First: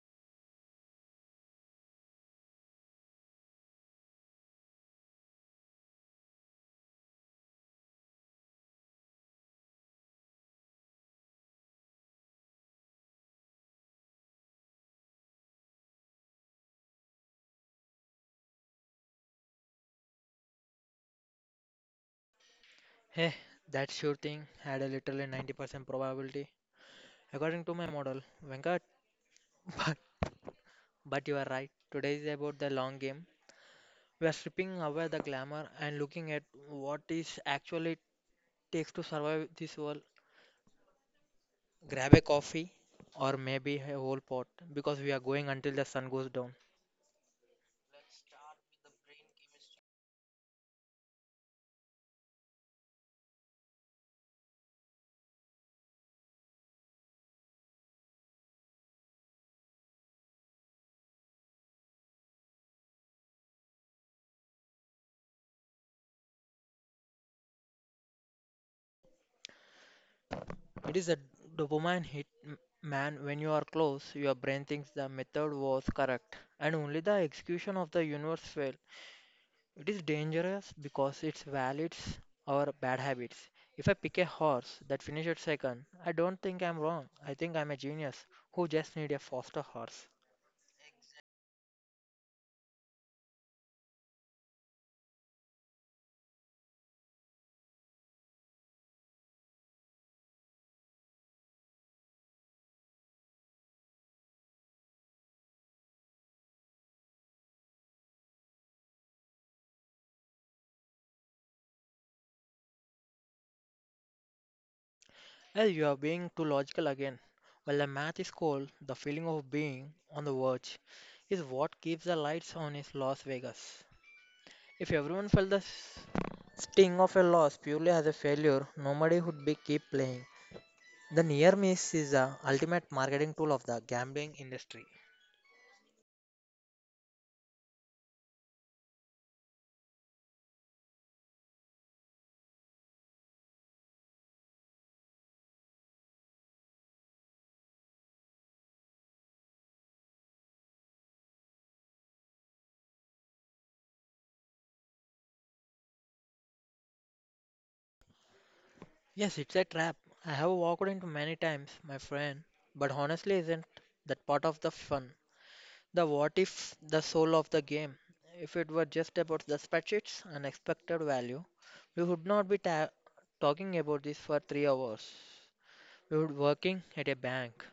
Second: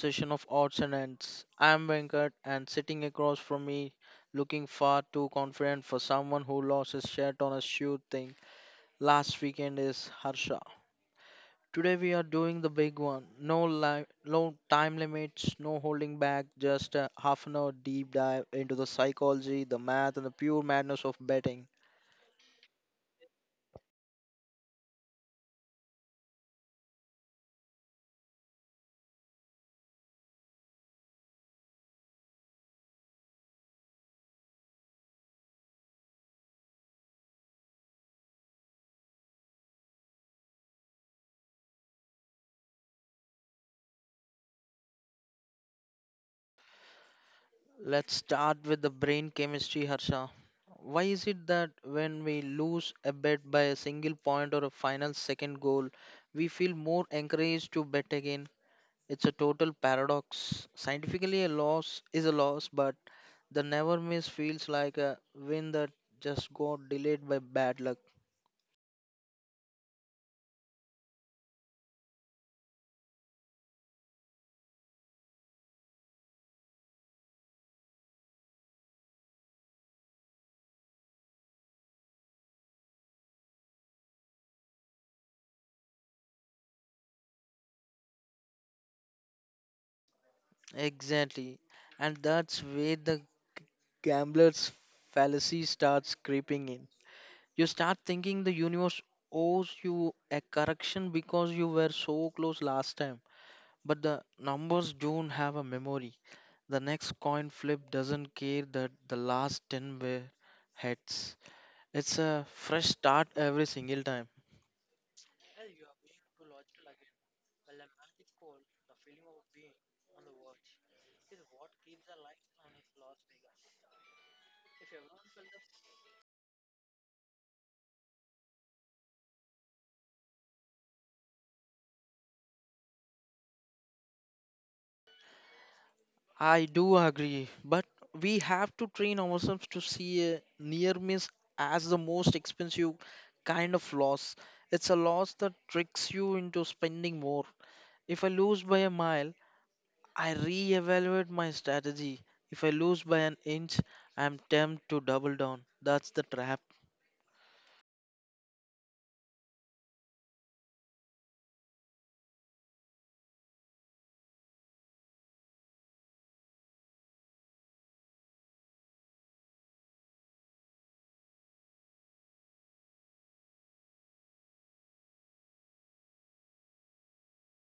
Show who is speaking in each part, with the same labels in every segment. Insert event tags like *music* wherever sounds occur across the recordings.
Speaker 1: session of Odds and Ends. I am Venkat, and sitting across from me, looking far too confident for someone who lost his shirt on a shoe thing last weekend, is Harsha. Today we are doing the big one. No, no time limits, no holding back, just a half an hour deep dive into the psychology, the math, and the pure madness of betting.
Speaker 2: Hey, that sure thing had a literally 90% probability, according to my model, Venkat. *laughs* But, but you are right. Today is about the long game. We are stripping away the glamour and looking at what is actually takes to survive this world. Grab a coffee or maybe a whole pot because we are going until the sun goes down.
Speaker 1: Let's start with the brain chemistry, Harsha. Why is it that when we lose a bet by a single point or a final second goal, we feel more encouraged to bet again? It's a total paradox. Scientifically, a loss is a loss, but the never miss feels like a win that just got delayed by bad luck.
Speaker 2: It is a dopamine hit, man. When you are close, your brain thinks the method was correct and only the execution of the universe failed. It is dangerous because it validates our bad habits. If I pick a horse that finishes second, I don't think I'm wrong. I think I'm a genius who just need a faster horse.
Speaker 1: Exactly. And that's where the gambler's fallacy starts creeping in. You start thinking the universe owes you a correction because you were so close last time. But the numbers don't have a memory. The next coin flip doesn't care that the last 10 were heads. It's a fresh start every single time.
Speaker 2: Well, you are being too logical again. While the math is cold, the feeling of being on the verge is what keeps the lights on in Las Vegas. If everyone felt the sting of a loss purely as a failure, nobody would be keep playing. The near miss is the ultimate marketing tool of the gambling industry.
Speaker 1: I do agree, but we have to train ourselves to see a near miss as the most expensive kind of loss. It's a loss that tricks you into spending more. If I lose by a mile, I reevaluate my strategy. If I lose by an inch, I am tempted to double down. That's the trap.
Speaker 2: Yes, it's a trap. I have walked into many times, my friend, but honestly, isn't that part of the fun? The what if, the soul of the game. If it were just about the spreadsheets and expected value, we would not be ta talking about this for 3 hours. We would working at a bank.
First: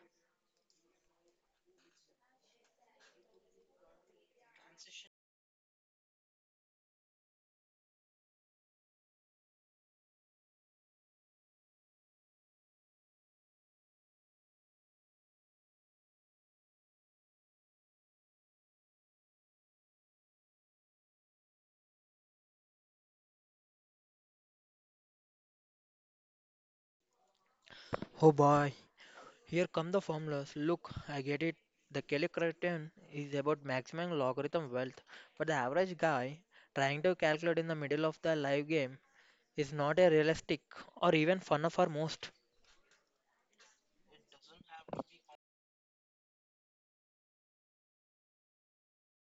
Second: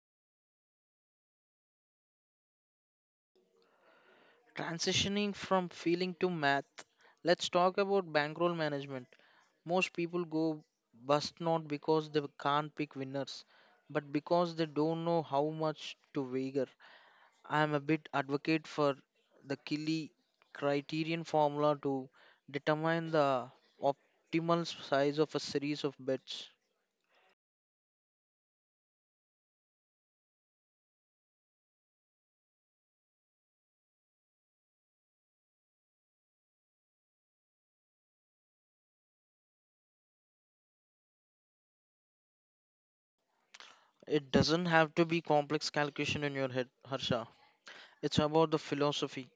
Speaker 1: Transitioning from feeling to math. Let's talk about bankroll management. Most people go bust not because they can't pick winners, but because they don't know how much to wager. I am a bit advocate for the Killy criterion formula to determine the optimal size of a series of bets.
Speaker 2: Oh boy, here come the formulas. Look, I get it. The Kelly criterion is about maximum logarithm wealth, but the average guy trying to calculate in the middle of the live game is not a realistic or even fun for most.
Speaker 1: It doesn't have to be complex calculation in your head, Harsha. It's about the philosophy.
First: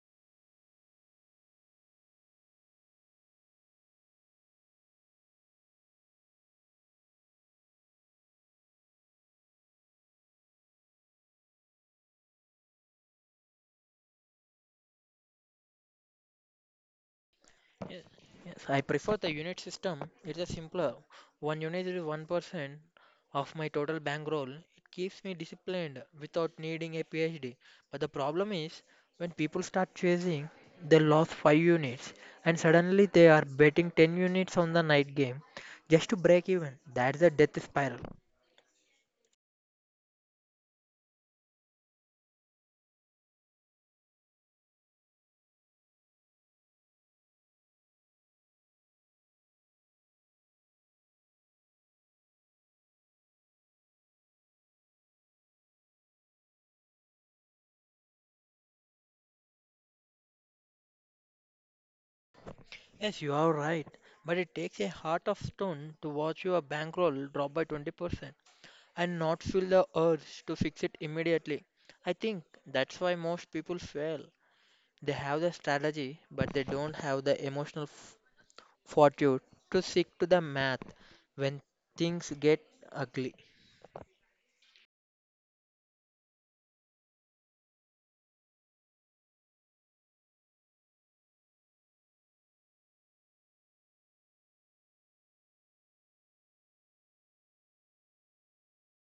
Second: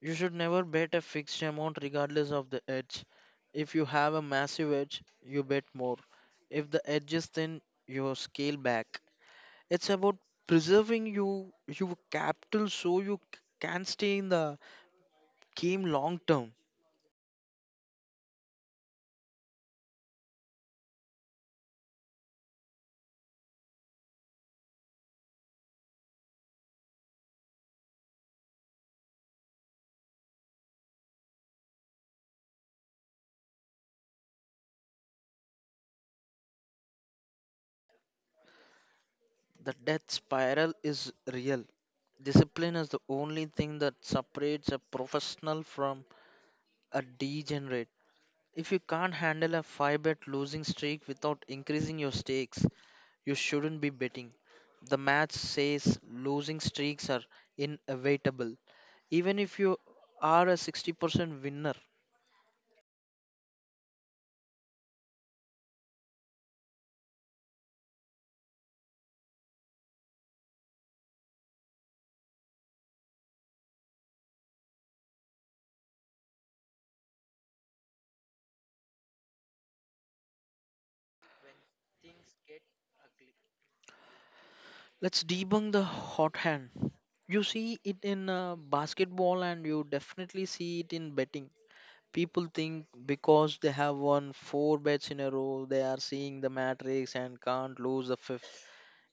Speaker 1: You should never bet a fixed amount regardless of the edge. If you have a massive edge, you bet more. If the edge is thin, you scale back. It's about preserving your capital so you can stay in the game long term.
Speaker 2: Yes, I prefer the unit system. It's a simpler. One unit is 1% of my total bankroll. It keeps me disciplined without needing a PhD. But the problem is when people start chasing, they lost 5 units and suddenly they are betting 10 units on the night game just to break even. That's a death spiral.
Speaker 1: The death spiral is real. Discipline is the only thing that separates a professional from a degenerate. If you can't handle a 5 bet losing streak without increasing your stakes, you shouldn't be betting. The match says losing streaks are inevitable, even if you are a 60% winner.
Speaker 2: Yes, you are right. But it takes a heart of stone to watch your bankroll drop by 20%, and not feel the urge to fix it immediately. I think that's why most people fail. They have the strategy, but they don't have the emotional fortitude to stick to the math when things get ugly.
Speaker 1: Let's debunk the hot hand. You see it in basketball, and you definitely see it in betting. People think because they have won four bets in a row, they are seeing the matrix and can't lose the fifth.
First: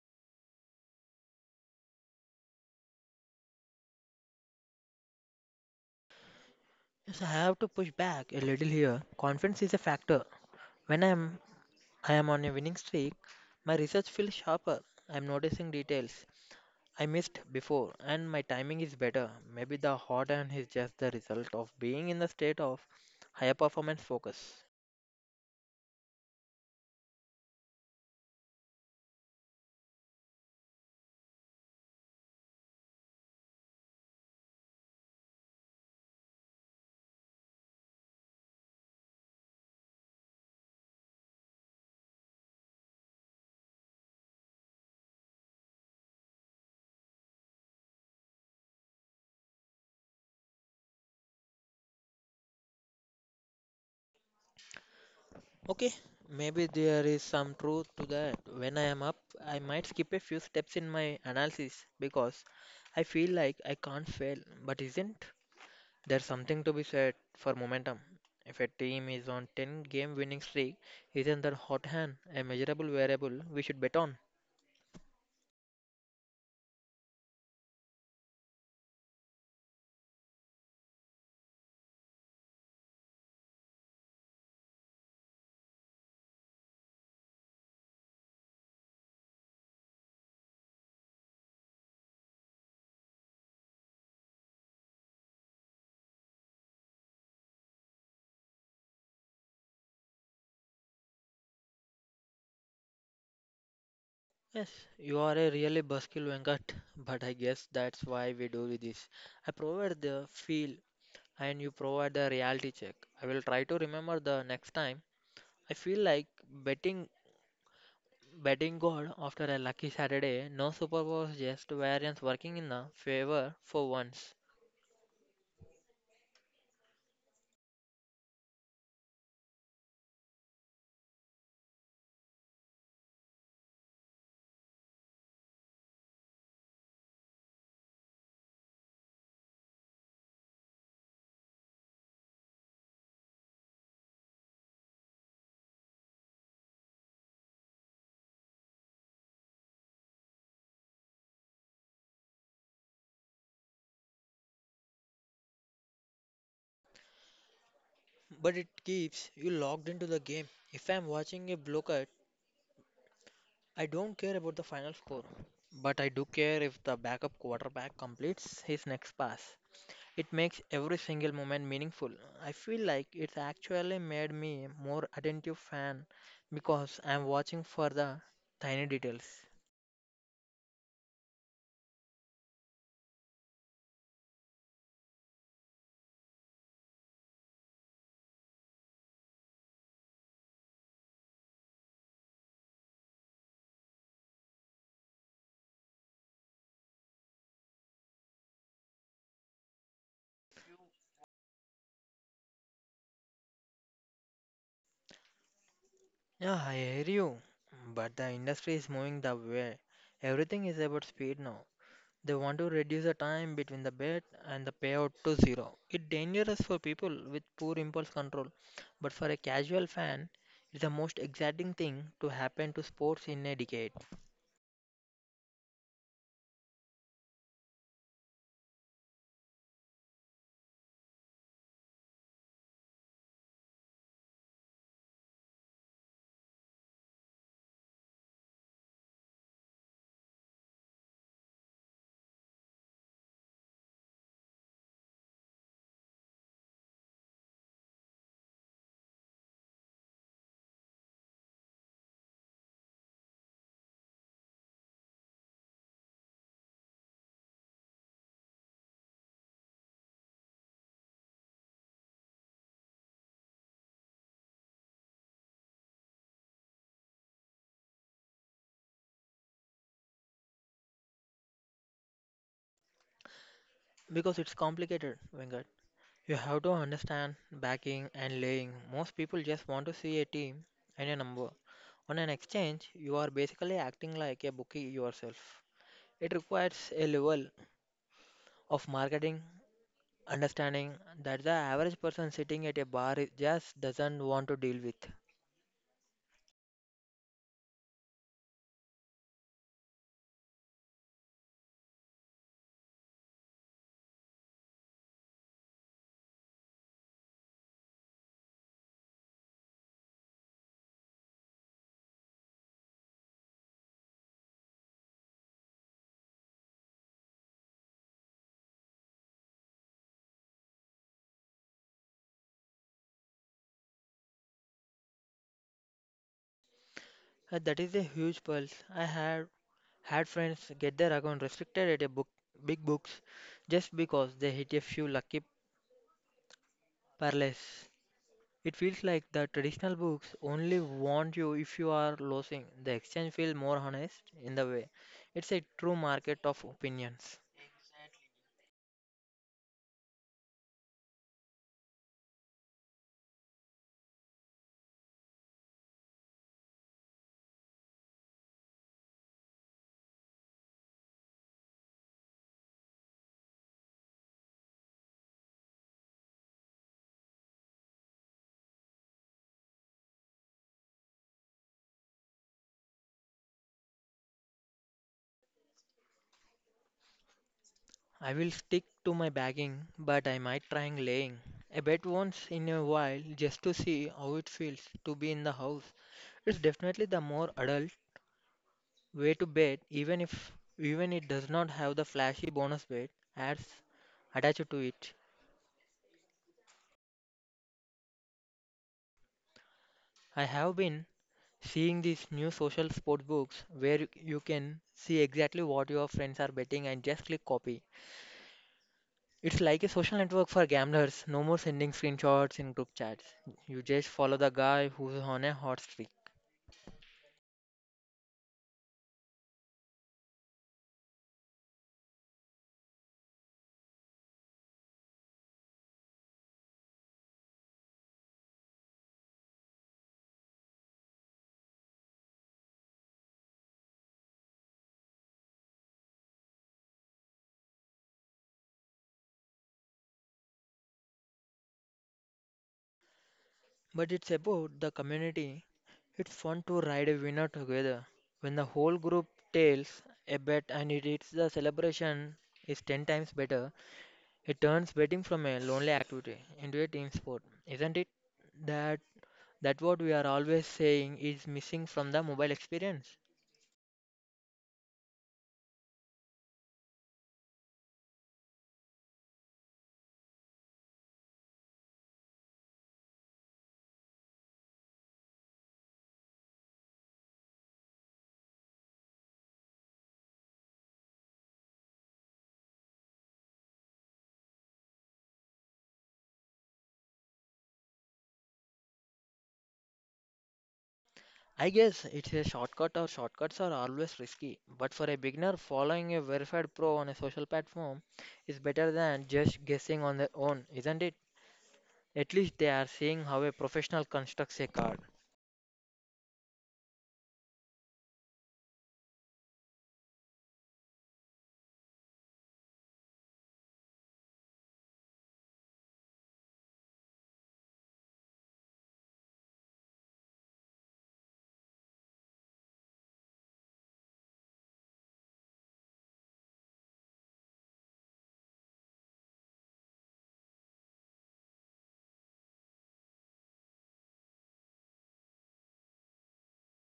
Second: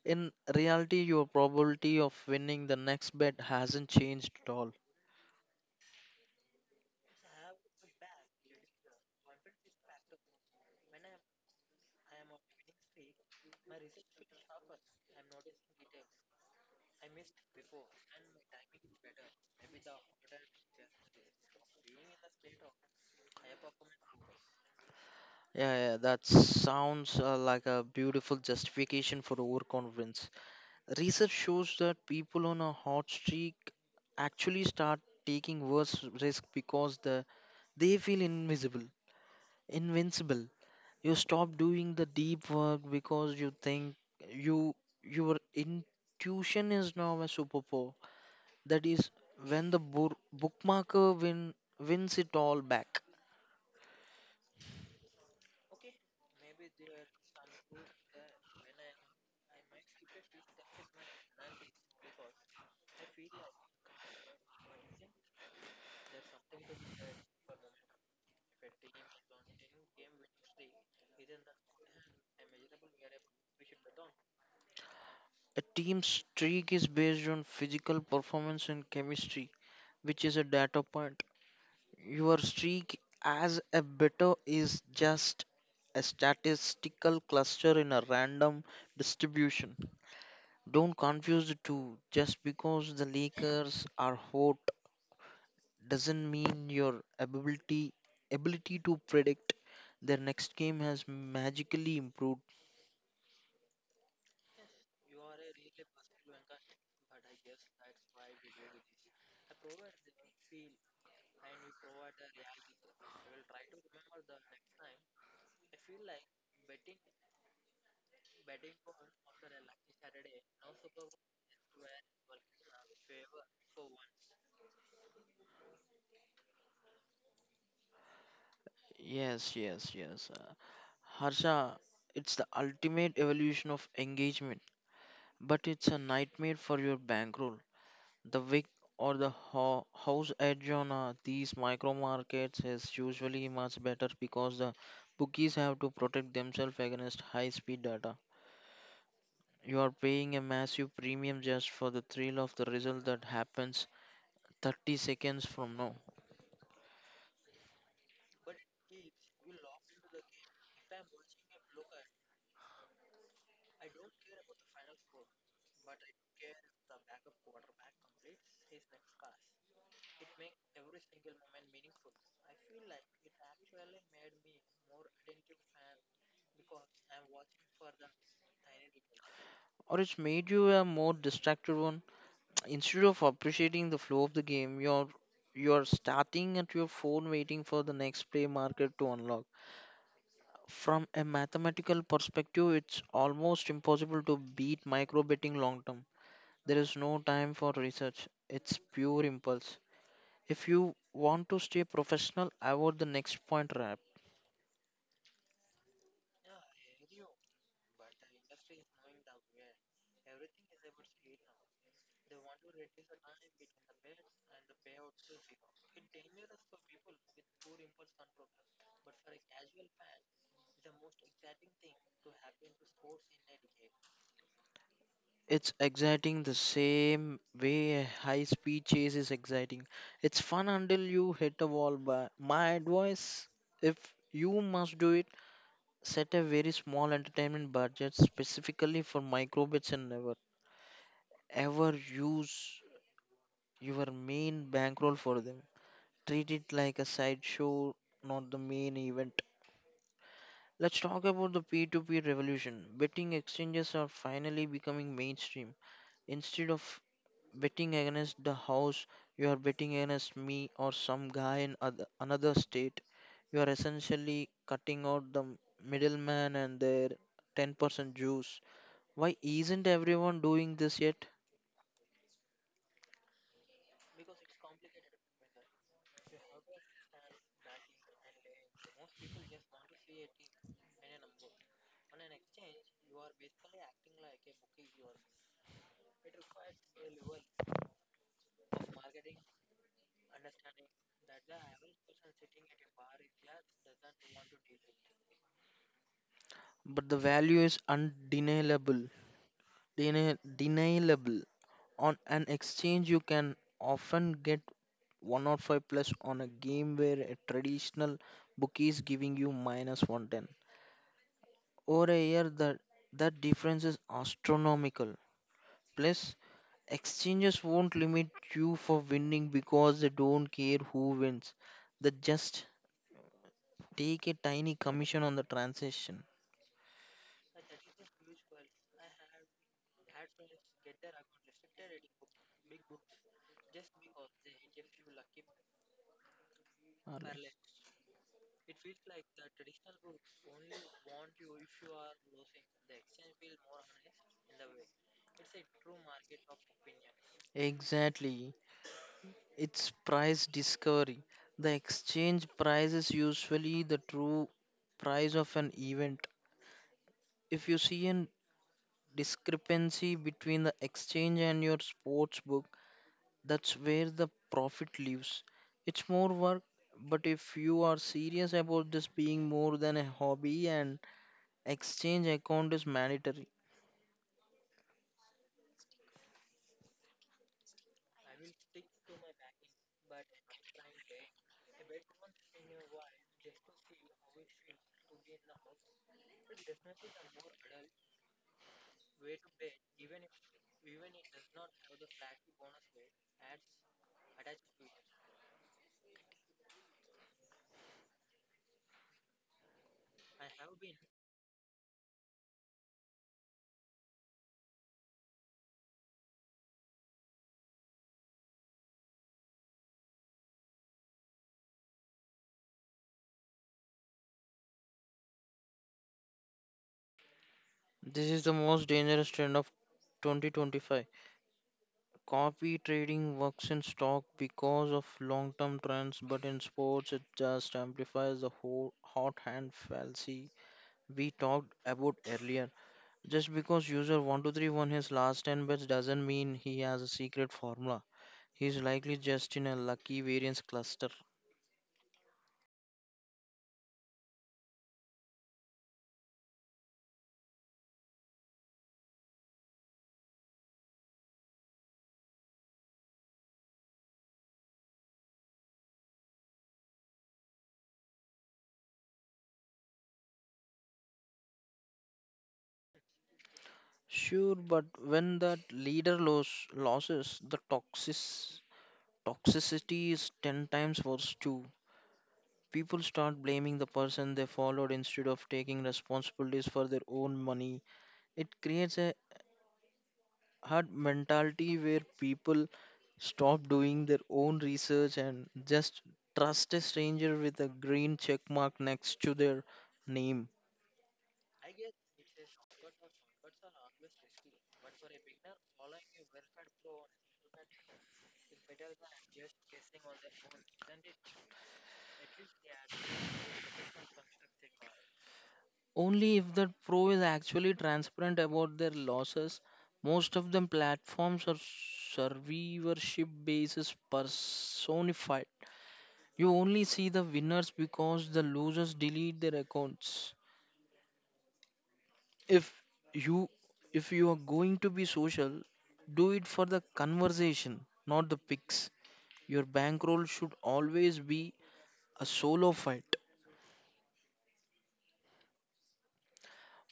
Speaker 1: In reality, your probability of winning the next bet hasn't changed at all.
Speaker 2: Yes, I have to push back a little here. Confidence is a factor. When I am on a winning streak, my research feels sharper. I'm noticing details, I missed before, and my timing is better. Maybe the hot hand is just the result of being in the state of higher performance focus.
Speaker 1: Yeah, yeah, that sounds like a beautiful justification for overconfidence. Research shows that people on a hot streak actually start taking worse risk because they feel invisible, invincible. You stop doing the deep work because you think you your intuition is now a superpower. That is when the wins it all back.
Speaker 2: Okay, maybe there is some truth to that. When I am up, I might skip a few steps in my analysis because I feel like I can't fail. But isn't there something to be said for momentum? If a team is on 10 game winning streak, isn't that hot hand a measurable variable we should bet on?
Speaker 1: A team's streak is based on physical performance and chemistry, which is a data point. Your streak as a bettor is just a statistical cluster in a random distribution. Don't confuse the two. Just because the Lakers are hot doesn't mean your ability to predict their next game has magically improved.
Speaker 2: Yes, you are a really buskill Venkat, but I guess that's why we do this. I provide the feel and you provide the reality check. I will try to remember the next time. I feel like betting betting God after a lucky Saturday, no superpowers, just variance working in the favor for once.
Speaker 1: Yes, yes, yes. Harsha, it's the ultimate evolution of engagement, but it's a nightmare for your bankroll. The wick or the house edge on these micro markets is usually much better because the bookies have to protect themselves against high speed data. You are paying a massive premium just for the thrill of the result that happens 30 seconds from now.
Speaker 2: But it keeps you logged into the game. If I'm watching a blowout, I don't care about the final score. But I do care if the backup quarterback completes his next pass. It makes every single moment meaningful. I feel like it's actually made me more attentive fan because I'm watching for the tiny details.
Speaker 1: Or it's made you a more distracted one. Instead of appreciating the flow of the game, you're starting at your phone waiting for the next play market to unlock. From a mathematical perspective, it's almost impossible to beat micro betting long term. There is no time for research; it's pure impulse. If you want to stay professional, avoid the next point wrap.
Speaker 2: Yeah, I hear you. But the industry is moving the way. Everything is about speed now. They want to reduce the time between the bet and the payout to zero. It's dangerous for people with poor impulse control, but for a casual fan, it's the most exciting thing to happen to sports in a decade.
Speaker 1: It's exciting the same way a high speed chase is exciting. It's fun until you hit a wall. But my advice, if you must do it, set a very small entertainment budget specifically for microbits, and never ever use your main bankroll for them. Treat it like a sideshow, not the main event. Let's talk about the P2P revolution. Betting exchanges are finally becoming mainstream. Instead of betting against the house, you are betting against me or some guy in another state. You are essentially cutting out the middleman and their 10% juice. Why isn't everyone doing this yet?
Speaker 2: Because it's complicated, Venkat. You have to understand backing and laying. Most people just want to see a team and a number. On an exchange, you are basically acting like a bookie yourself. It requires a level of marketing understanding that the average person sitting at a bar just doesn't want to deal with.
Speaker 1: But the value is undeniable, deniable. On an exchange, you can often get 105 plus on a game where a traditional bookie is giving you minus 110. Over a year, that difference is astronomical. Plus, exchanges won't limit you for winning because they don't care who wins. They just take a tiny commission on the transaction.
Speaker 2: That is a huge pulse. I have had friends get their account restricted at a book, big books just because they hit a few lucky
Speaker 1: Alright.
Speaker 2: parlays. It feels like the traditional books only want you if you are losing. The exchange feels more honest in the way. It's a true market of opinions.
Speaker 1: Exactly. It's price discovery. The exchange price is usually the true price of an event. If you see a discrepancy between the exchange and your sports book, that's where the profit lives. It's more work, but if you are serious about this being more than a hobby, an exchange account is mandatory.
Speaker 2: I will stick to my bagging, but I might try and laying. A bet once in a while just to see how it feels to be in the house. It's definitely the more adult way to bet, even if even it does not have the flashy bonus bet ads attached to it. I have been seeing these new social sports books where you can see exactly what your friends are betting and just click copy. It's like a social network for gamblers. No more sending screenshots in group chats. You just follow the guy who's on a hot streak.
Speaker 1: This is the most dangerous trend of 2025. Copy trading works in stock because of long term trends, but in sports, it just amplifies the whole hot hand fallacy we talked about earlier. Just because user 123 won his last 10 bets doesn't mean he has a secret formula. He's likely just in a lucky variance cluster.
Speaker 2: But it's about the community. It's fun to ride a winner together. When the whole group tails a bet and it hits the celebration is 10 times better, it turns betting from a lonely activity into a team sport, isn't it? That that what we are always saying is missing from the mobile experience.
Speaker 1: Sure, but when that leader losses, the toxicity is 10 times worse too. People start blaming the person they followed instead of taking responsibilities for their own money. It creates a hard mentality where people stop doing their own research and just trust a stranger with a green check mark next to their name.
Speaker 2: I guess it's a shortcut or shortcuts are always risky, but for a beginner, following a verified pro on a social platform is better than just guessing on their own, isn't it? At least they are seeing how a professional constructs a card.
Speaker 1: Only if that pro is actually transparent about their losses. Most of them platforms are survivorship basis personified. You only see the winners because the losers delete their accounts. If you if you are going to be social, do it for the conversation, not the pics. Your bankroll should always be a solo fight.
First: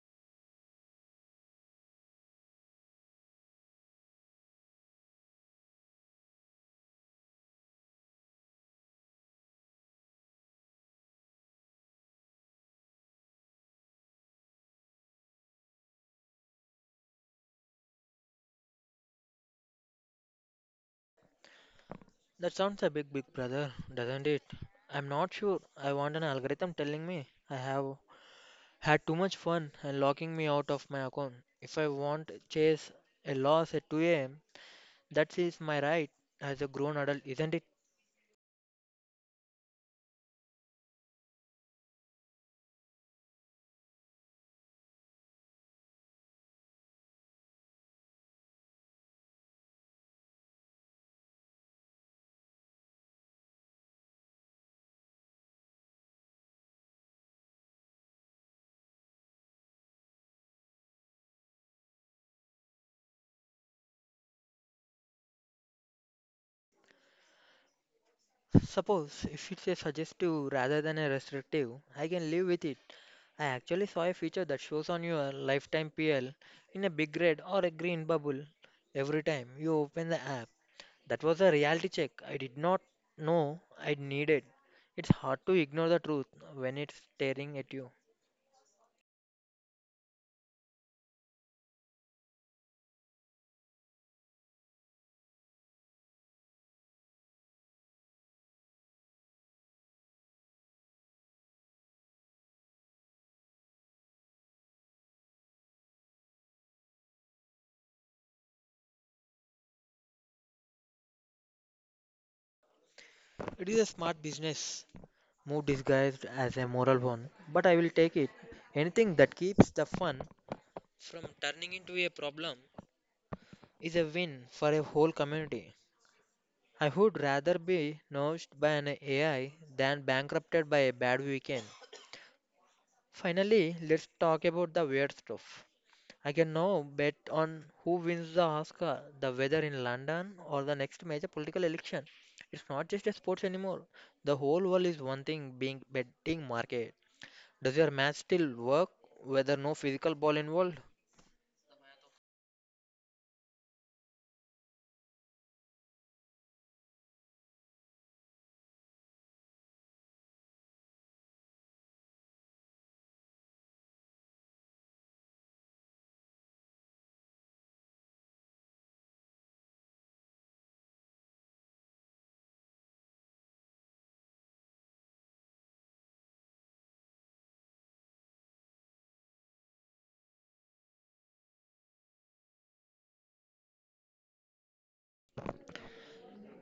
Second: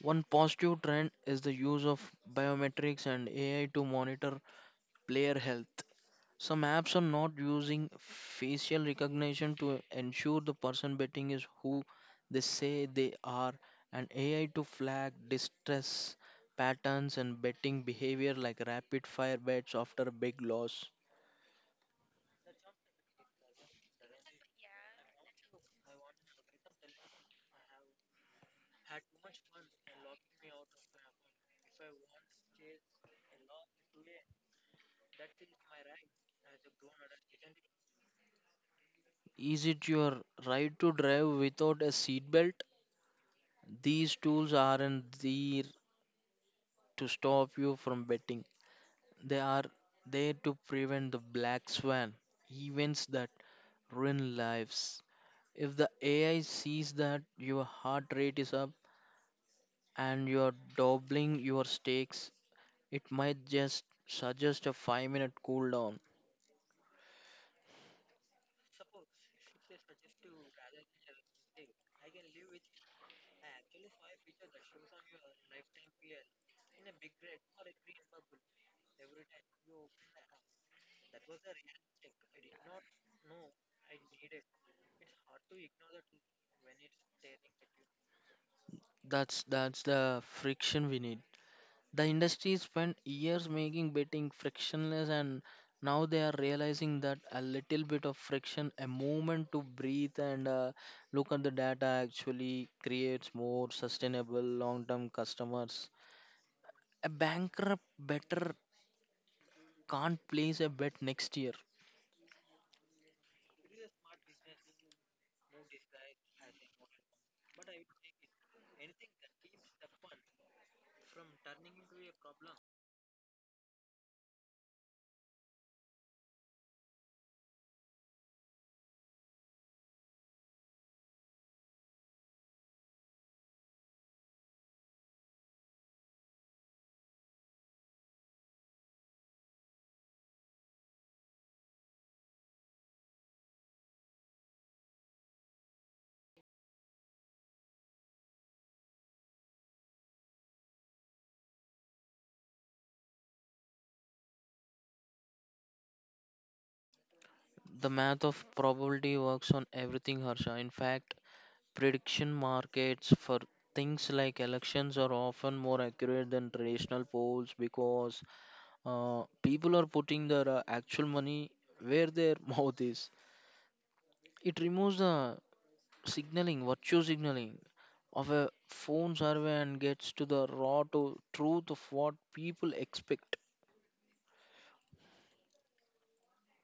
Speaker 1: One positive trend is the use of biometrics and AI to monitor player health. Some apps are not using facial recognition to ensure the person betting is who they say they are, and AI to flag distress patterns and betting behavior like rapid fire bets after a big loss.
Speaker 2: That sounds a big, big brother, doesn't it? I'm not sure. I want an algorithm telling me I have had too much fun and locking me out of my account. If I want chase a loss at 2 a.m., that is my right as a grown adult, isn't it?
Speaker 1: Is it your right to drive without a seatbelt? These tools aren't there to stop you from betting. They are there to prevent the black swan events that ruin lives. If the AI sees that your heart rate is up and you are doubling your stakes, it might just suggest a 5-minute cool down.
Speaker 2: Suppose if it's a suggestive rather than a restrictive, I can live with it. I actually saw a feature that shows on your lifetime PL in a big red or a green bubble every time you open the app. That was a reality check I did not know I needed. It's hard to ignore the truth when it's staring at you.
Speaker 1: That's the friction we need. The industry spent years making betting frictionless, and now they are realizing that a little bit of friction, a moment to breathe and look at the data, actually creates more sustainable long term customers. A bankrupt better can't place a bet next year.
Speaker 2: It is a smart business move disguised as a moral one, but I will take it. Anything that keeps the fun from turning into a problem is a win for a whole community. I would rather be nosed by an AI than bankrupted by a bad weekend. Finally, let's talk about the weird stuff. I can now bet on who wins the Oscar, the weather in London, or the next major political election. It's not just a sports anymore. The whole world is one thing being betting market. Does your match still work? Whether no physical ball involved?
Speaker 1: The math of probability works on everything, Harsha. In fact, prediction markets for things like elections are often more accurate than traditional polls because people are putting their actual money where their *laughs* mouth is. It removes the virtue signaling of a phone survey and gets to the raw to truth of what people expect.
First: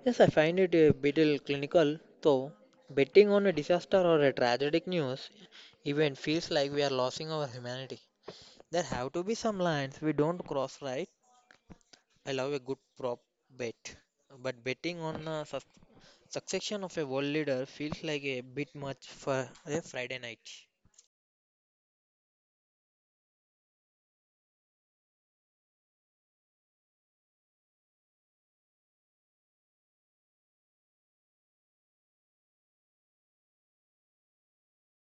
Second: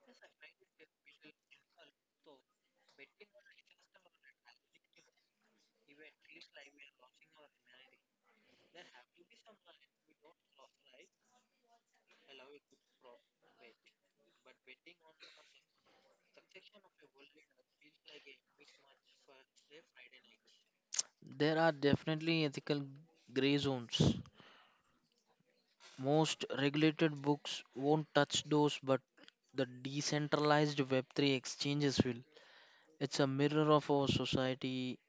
Speaker 2: Yes, I find it a bit clinical, though. Betting on a disaster or a tragic news event feels like we are losing our humanity. There have to be some lines we don't cross, right? I love a good prop bet, but betting on a succession of a world leader feels like a bit much for a Friday night.
Speaker 1: There are definitely ethical gray zones. Most regulated books won't touch those, but the decentralized Web3 exchanges will. It's a mirror of our society.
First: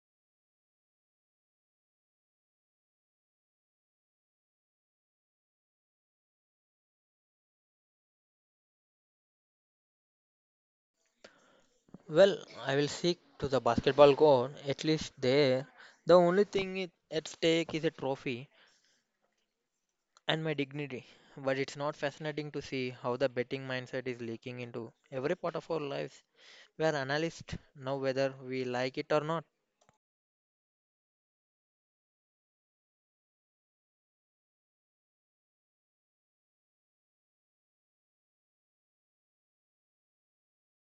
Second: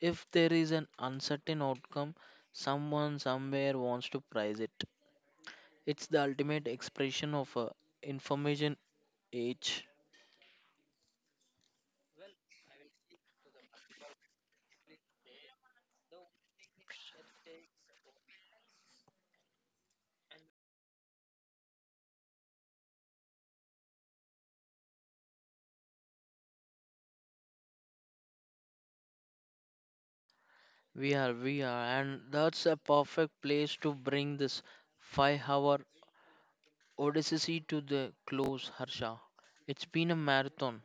Speaker 1: If there is an uncertain outcome, someone somewhere wants to price it. It's the ultimate expression of a information age.
Speaker 2: Well, I will seek to the basketball goal, at least there. The only thing at stake is a trophy, and my dignity. But it's not fascinating to see how the betting mindset is leaking into every part of our lives. We are analysts now, whether we like it or not.
Speaker 1: We are, and that's a perfect place to bring this 5 hour odyssey to the close, Harsha. It's been a marathon.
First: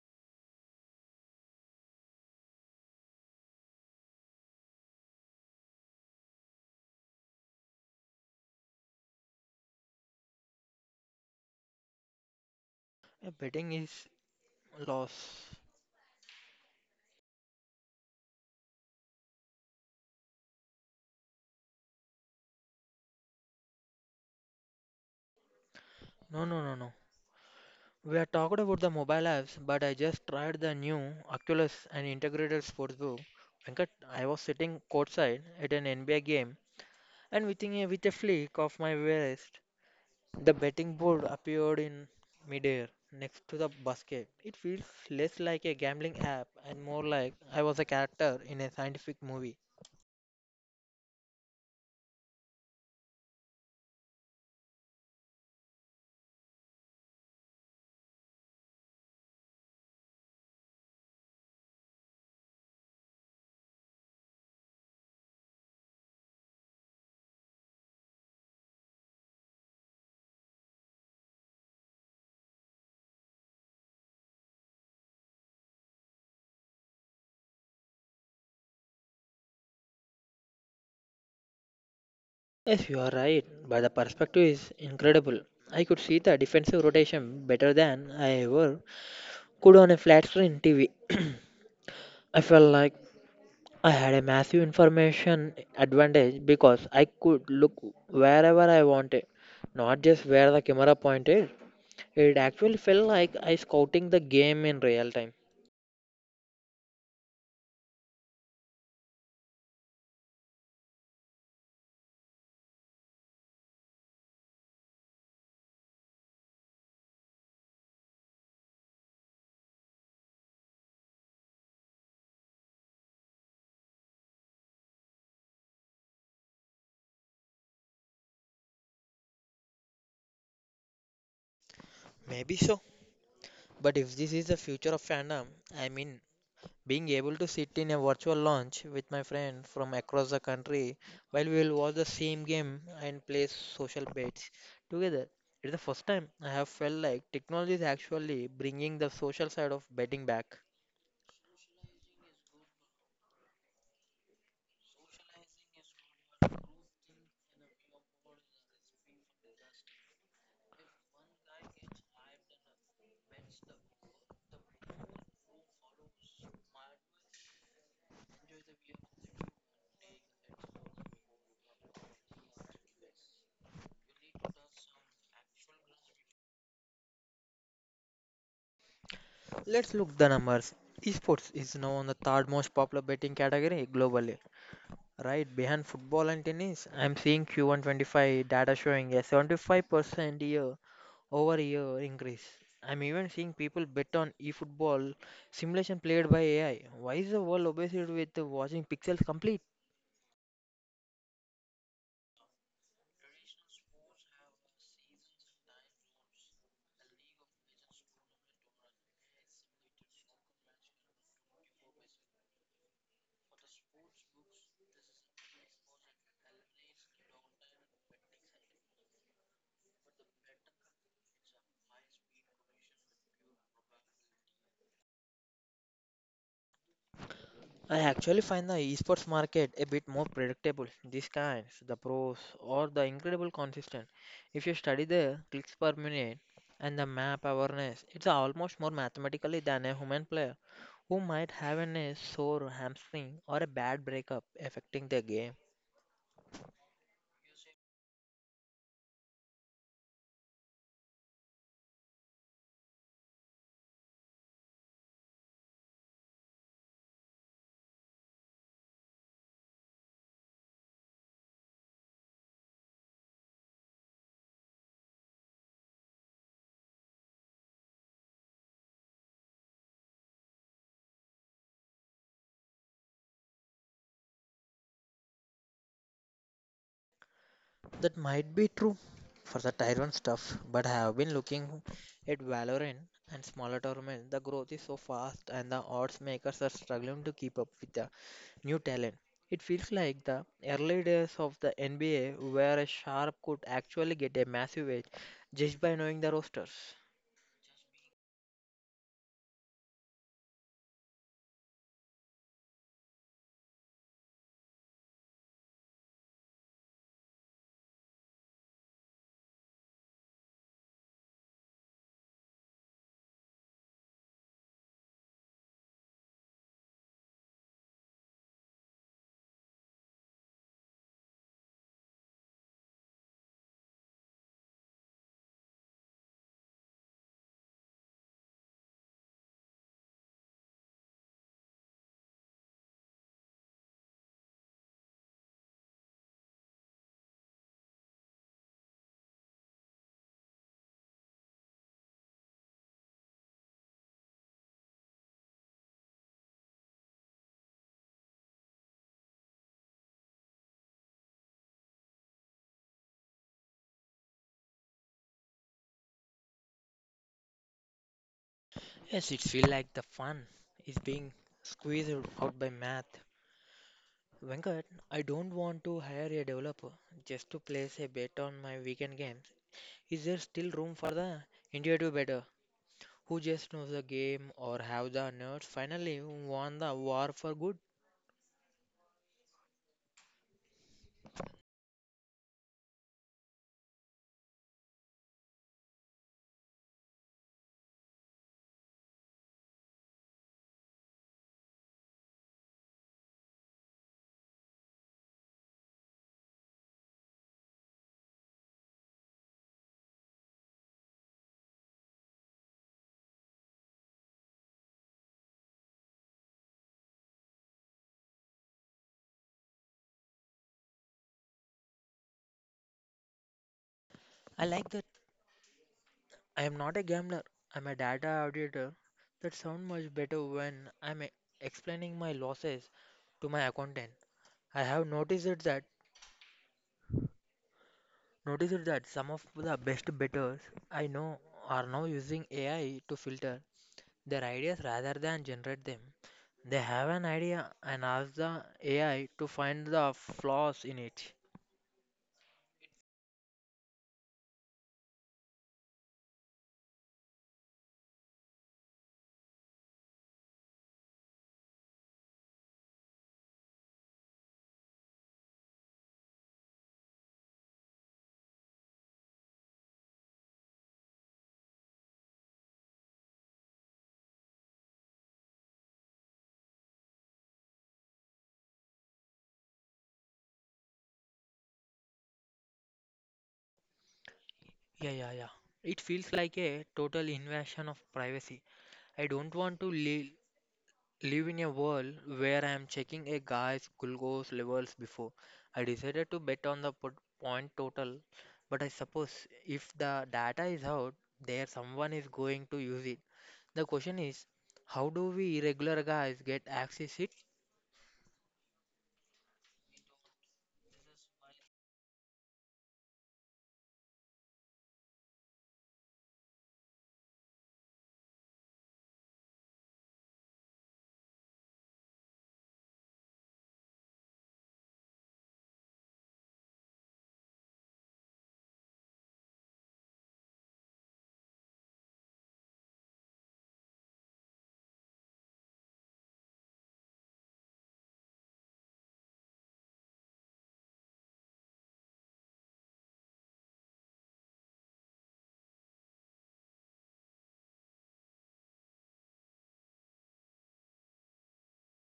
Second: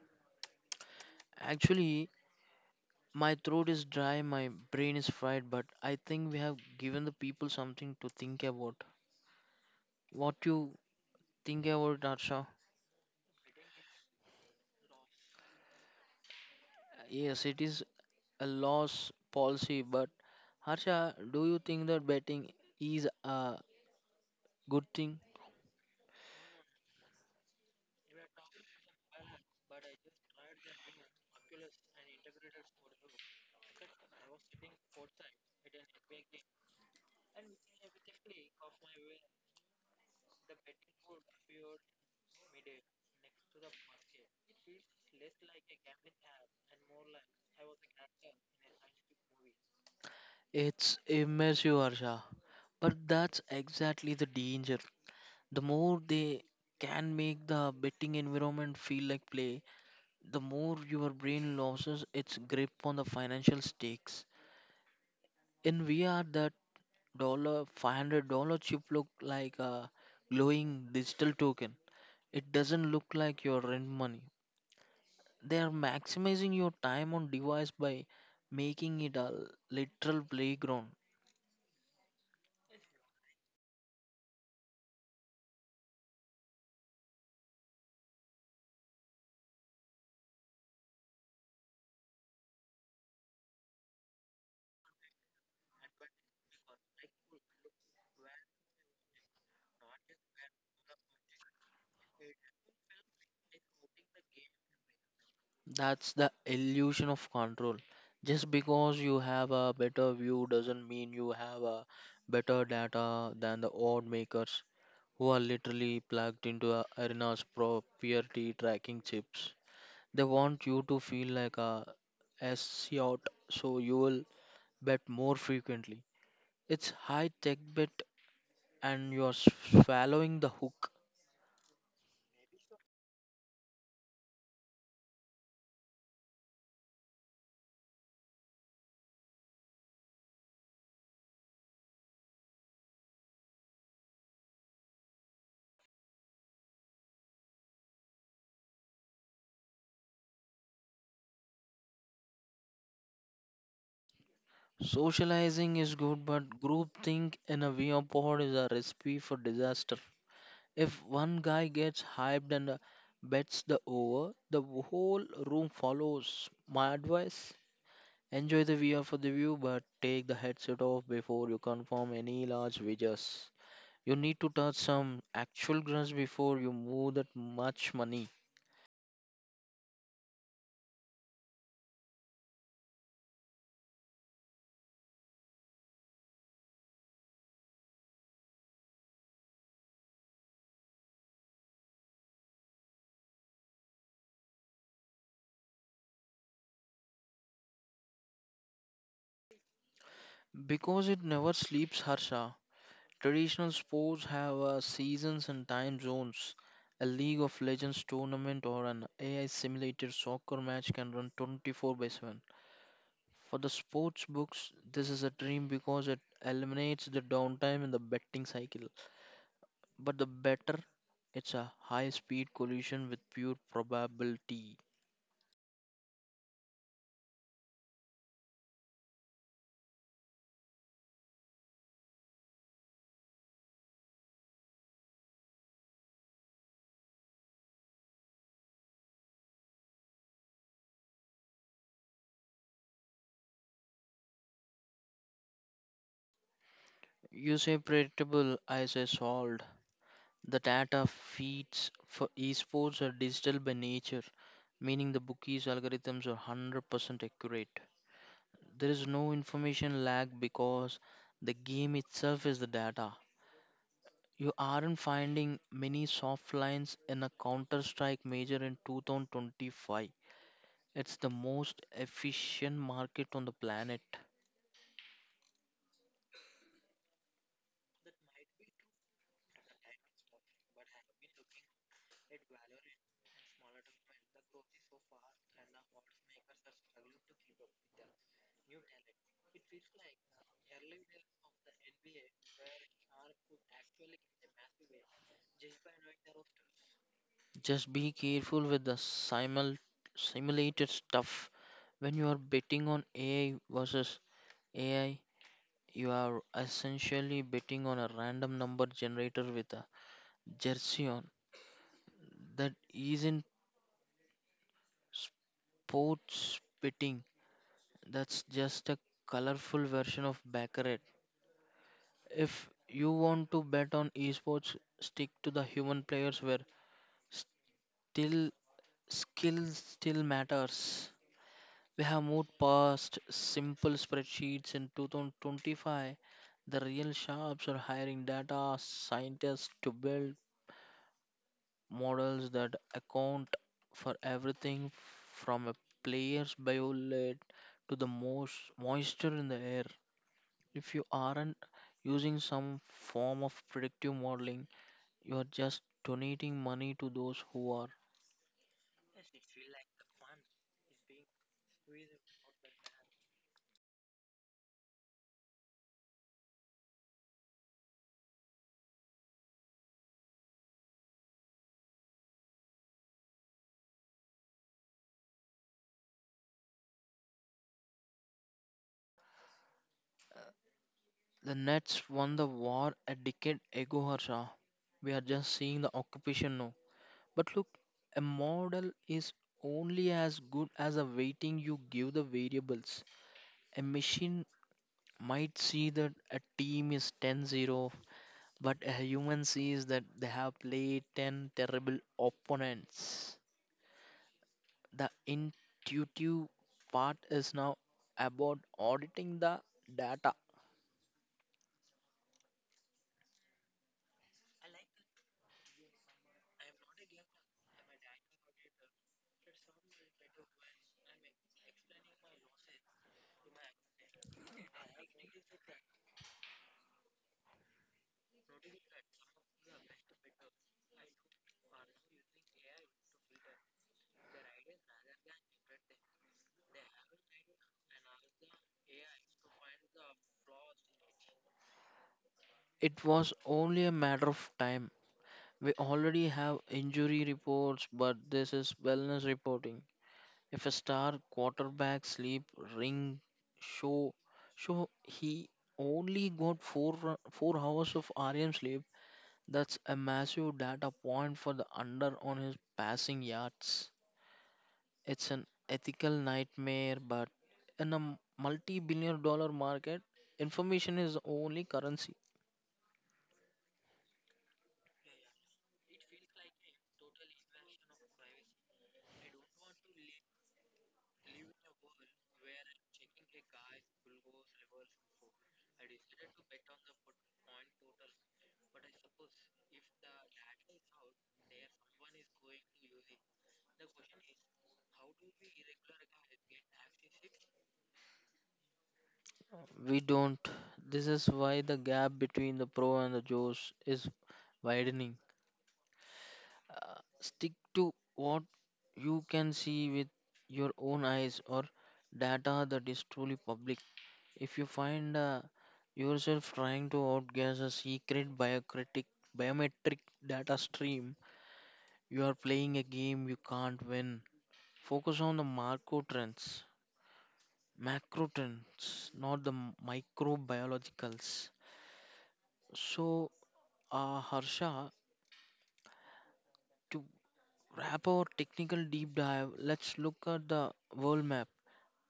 Speaker 1: Actually, my throat is dry, my brain is fried, but I think we have given the people something to think about. What you think about, Harsha?
Speaker 2: Betting is loss.
Speaker 1: Yes, it is a loss policy, but Harsha, do you think that betting is a good thing?
Speaker 2: No, no, no, no. We are talked about the mobile apps, but I just tried the new Oculus and integrated sportsbook. Venkat, I was sitting courtside at an NBA game, and within with a flick of my wrist, the betting board appeared in midair next to the basket. It feels less like a gambling app and more like I was a character in a scientific movie.
Speaker 1: It's immersive, Harsha. But that's exactly the danger. The more they can make the betting environment feel like play, the more your brain loses its grip on the financial stakes. In VR, that dollar $500 chip look like a glowing digital token. It doesn't look like your rent money. They are maximizing your time on device by making it a literal playground.
Speaker 2: Yes, you are right, but the perspective is incredible. I could see the defensive rotation better than I ever could on a flat screen TV. *clears throat* I felt like I had a massive information advantage because I could look wherever I wanted, not just where the camera pointed. It actually felt like I scouting the game in real time.
Speaker 1: That's the illusion of control. Just because you have a better view doesn't mean you have a better data than the odd makers who are literally plugged into a arena's proprietary tracking chips. They want you to feel like a SEOT so you will bet more frequently. It's high tech bet and you're swallowing the hook.
Speaker 2: Maybe so, but if this is the future of fandom, I mean, being able to sit in a virtual lounge with my friend from across the country while we will watch the same game and play social bets together. It's the first time I have felt like technology is actually bringing the social side of betting back.
Speaker 1: Socializing is good, but groupthink in a VR pod is a recipe for disaster. If one guy gets hyped and bets the over, the whole room follows. My advice, enjoy the VR for the view, but take the headset off before you confirm any large wagers. You need to touch some actual grass before you move that much money.
Speaker 2: Let's look the numbers. Esports is now on the third most popular betting category globally, right behind football and tennis. I'm seeing Q125 data showing a 75% year over year increase. I'm even seeing people bet on eFootball simulation played by AI. Why is the world obsessed with watching pixels complete?
Speaker 1: Because it never sleeps, Harsha. Traditional sports have seasons and time zones. A League of Legends tournament or an AI simulated soccer match can run 24 by 7. For the sports books, this is a dream because it eliminates the downtime in the betting cycle. But the better, it's a high speed collision with pure probability.
Speaker 2: I actually find the esports market a bit more predictable. These kinds, the pros, or the incredible consistent. If you study the clicks per minute and the map awareness, it's almost more mathematically than a human player who might have an a sore hamstring or a bad breakup affecting their game.
Speaker 1: You say predictable, I say solved. The data feeds for esports are digital by nature, meaning the bookies' algorithms are 100% accurate. There is no information lag because the game itself is the data. You aren't finding many soft lines in a Counter Strike major in 2025. It's the most efficient market on the planet.
Speaker 2: That might be true for the tier 1 stuff, but I have been looking at Valorant and smaller tournaments. The growth is so fast, and the odds makers are struggling to keep up with the new talent. It feels like the early days of the NBA where a sharp could actually get a massive edge just by knowing the rosters.
Speaker 1: Just be careful with the simulated stuff when you are betting on AI versus AI. You are essentially betting on a random number generator with a jersey on. That isn't sports betting, that's just a colorful version of Baccarat. If you want to bet on esports, stick to the human players where still skill still matters. We have moved past simple spreadsheets in 2025. The real shops are hiring data scientists to build models that account for everything from a player's biolate to the most moisture in the air. If you aren't using some form of predictive modeling, you are just donating money to those who are.
Speaker 2: Yes, it feels like the fun is being squeezed out by math. Venkat, I don't want to hire a developer just to place a bet on my weekend games. Is there still room for the intuitive better who just knows the game or have the nerds finally won the war for good?
Speaker 1: The Nets won the war a decade ago, Harsha. We are just seeing the occupation now. But look, a model is only as good as the weighting you give the variables. A machine might see that a team is 10-0, but a human sees that they have played 10 terrible opponents. The intuitive part is now about auditing the data.
Speaker 2: I like the I am not a gambler, I'm a data auditor. That sounds much better when I'm explaining my losses to my accountant. I have noticed that some of the best bettors I know are now using AI to filter their ideas rather than generate them. They have an idea and ask the AI to find the flaws in it.
Speaker 1: It was only a matter of time. We already have injury reports, but this is wellness reporting. If a star quarterback sleep ring show show he only got 4 hours of rem sleep, that's a massive data point for the under on his passing yards. It's an ethical nightmare, but in a multi billion dollar market, information is the only currency.
Speaker 2: Yeah, yeah, yeah. It feels like a total invasion of privacy. I don't want to le live in a world where I am checking a guy's glucose levels before. I decided to bet on the point total, but I suppose if the data is out there, someone is going to use it. The question is, how do we irregular guys get access it?
Speaker 1: We don't. This is why the gap between the pro and the Joes is widening. Stick to what you can see with your own eyes or data that is truly public. If you find yourself trying to outguess a biometric data stream, you are playing a game you can't win. Focus on the macro trends, not the microbiologicals. So, Harsha, to wrap our technical deep dive, let's look at the world map.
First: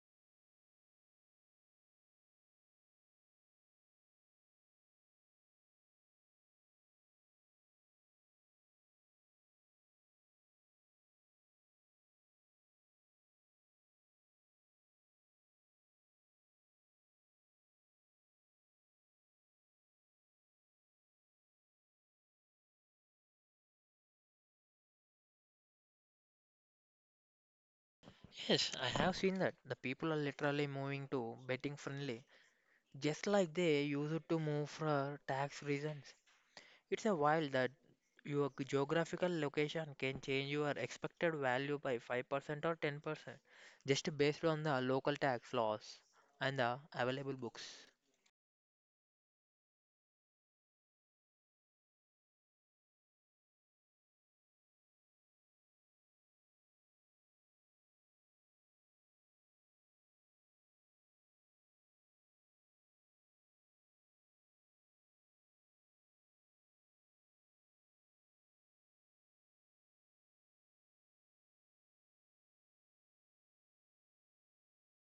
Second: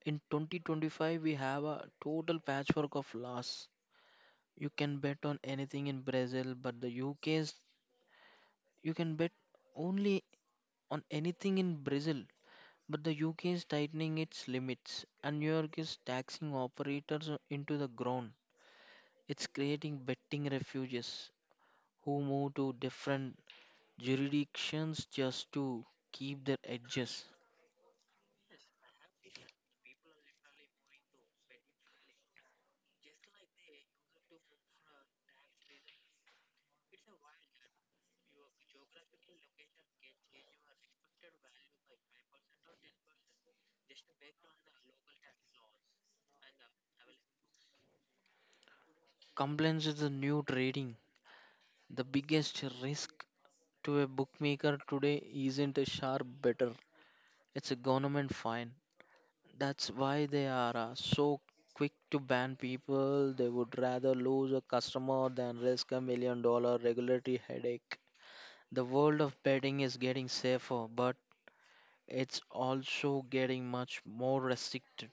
Speaker 1: In 2025, we have a total patchwork of laws. You can bet on anything in Brazil, but the UK's You can bet only on anything in Brazil, but the UK is tightening its limits and New York is taxing operators into the ground. It's creating betting refuges who move to different jurisdictions just to keep their edges.
Speaker 2: Yes, I have seen that. The people are literally moving to betting friendly, just like they used to move for tax reasons. It's a while that your geographical location can change your expected value by 5% or 10% just based on the local tax laws and the available books.
Speaker 1: Compliance is the new trading. The biggest risk to a bookmaker today isn't a sharp better, it's a government fine. That's why they are so quick to ban people. They would rather lose a customer than risk a million dollar regulatory headache. The world of betting is getting safer, but it's also getting much more restricted.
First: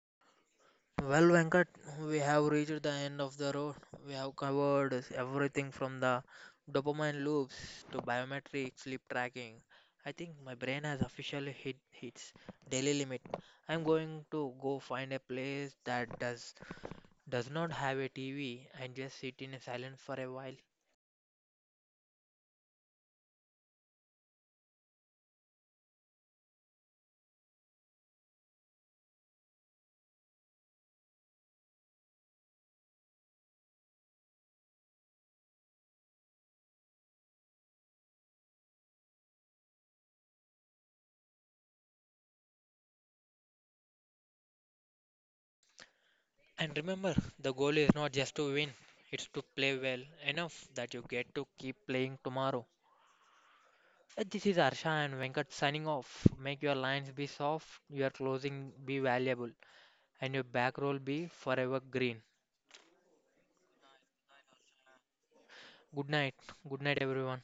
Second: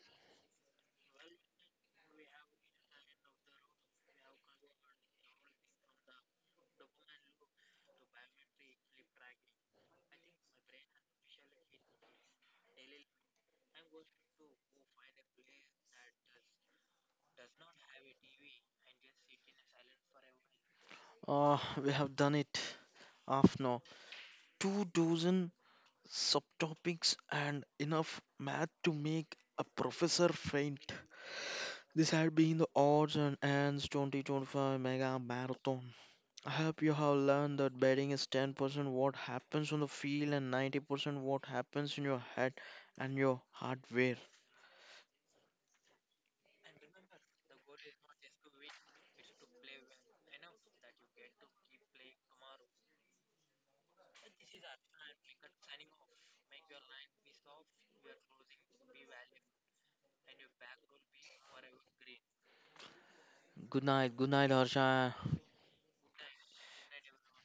Speaker 2: Well, Venkat, we have reached the end of the road. We have covered everything from the dopamine loops to biometric sleep tracking. I think my brain has officially hit its daily limit. I'm going to go find a place that does not have a TV and just sit in silence for a while.
Speaker 1: We have done it. Half now. Two dozen subtopics and enough math to make a professor faint. This had been the odds and ends 2025 mega marathon. I hope you have learned that betting is 10% what happens on the field and 90% what happens in your head and your hardware.
Speaker 2: And remember, the goal is not just to win, it's to play well enough that you get to keep playing tomorrow. This is Arsha and Venkat signing off. Make your lines be soft, your closing be valuable, and your back roll be forever green.
Speaker 1: Good night, Harsha.
Speaker 2: Good night. Good night, everyone.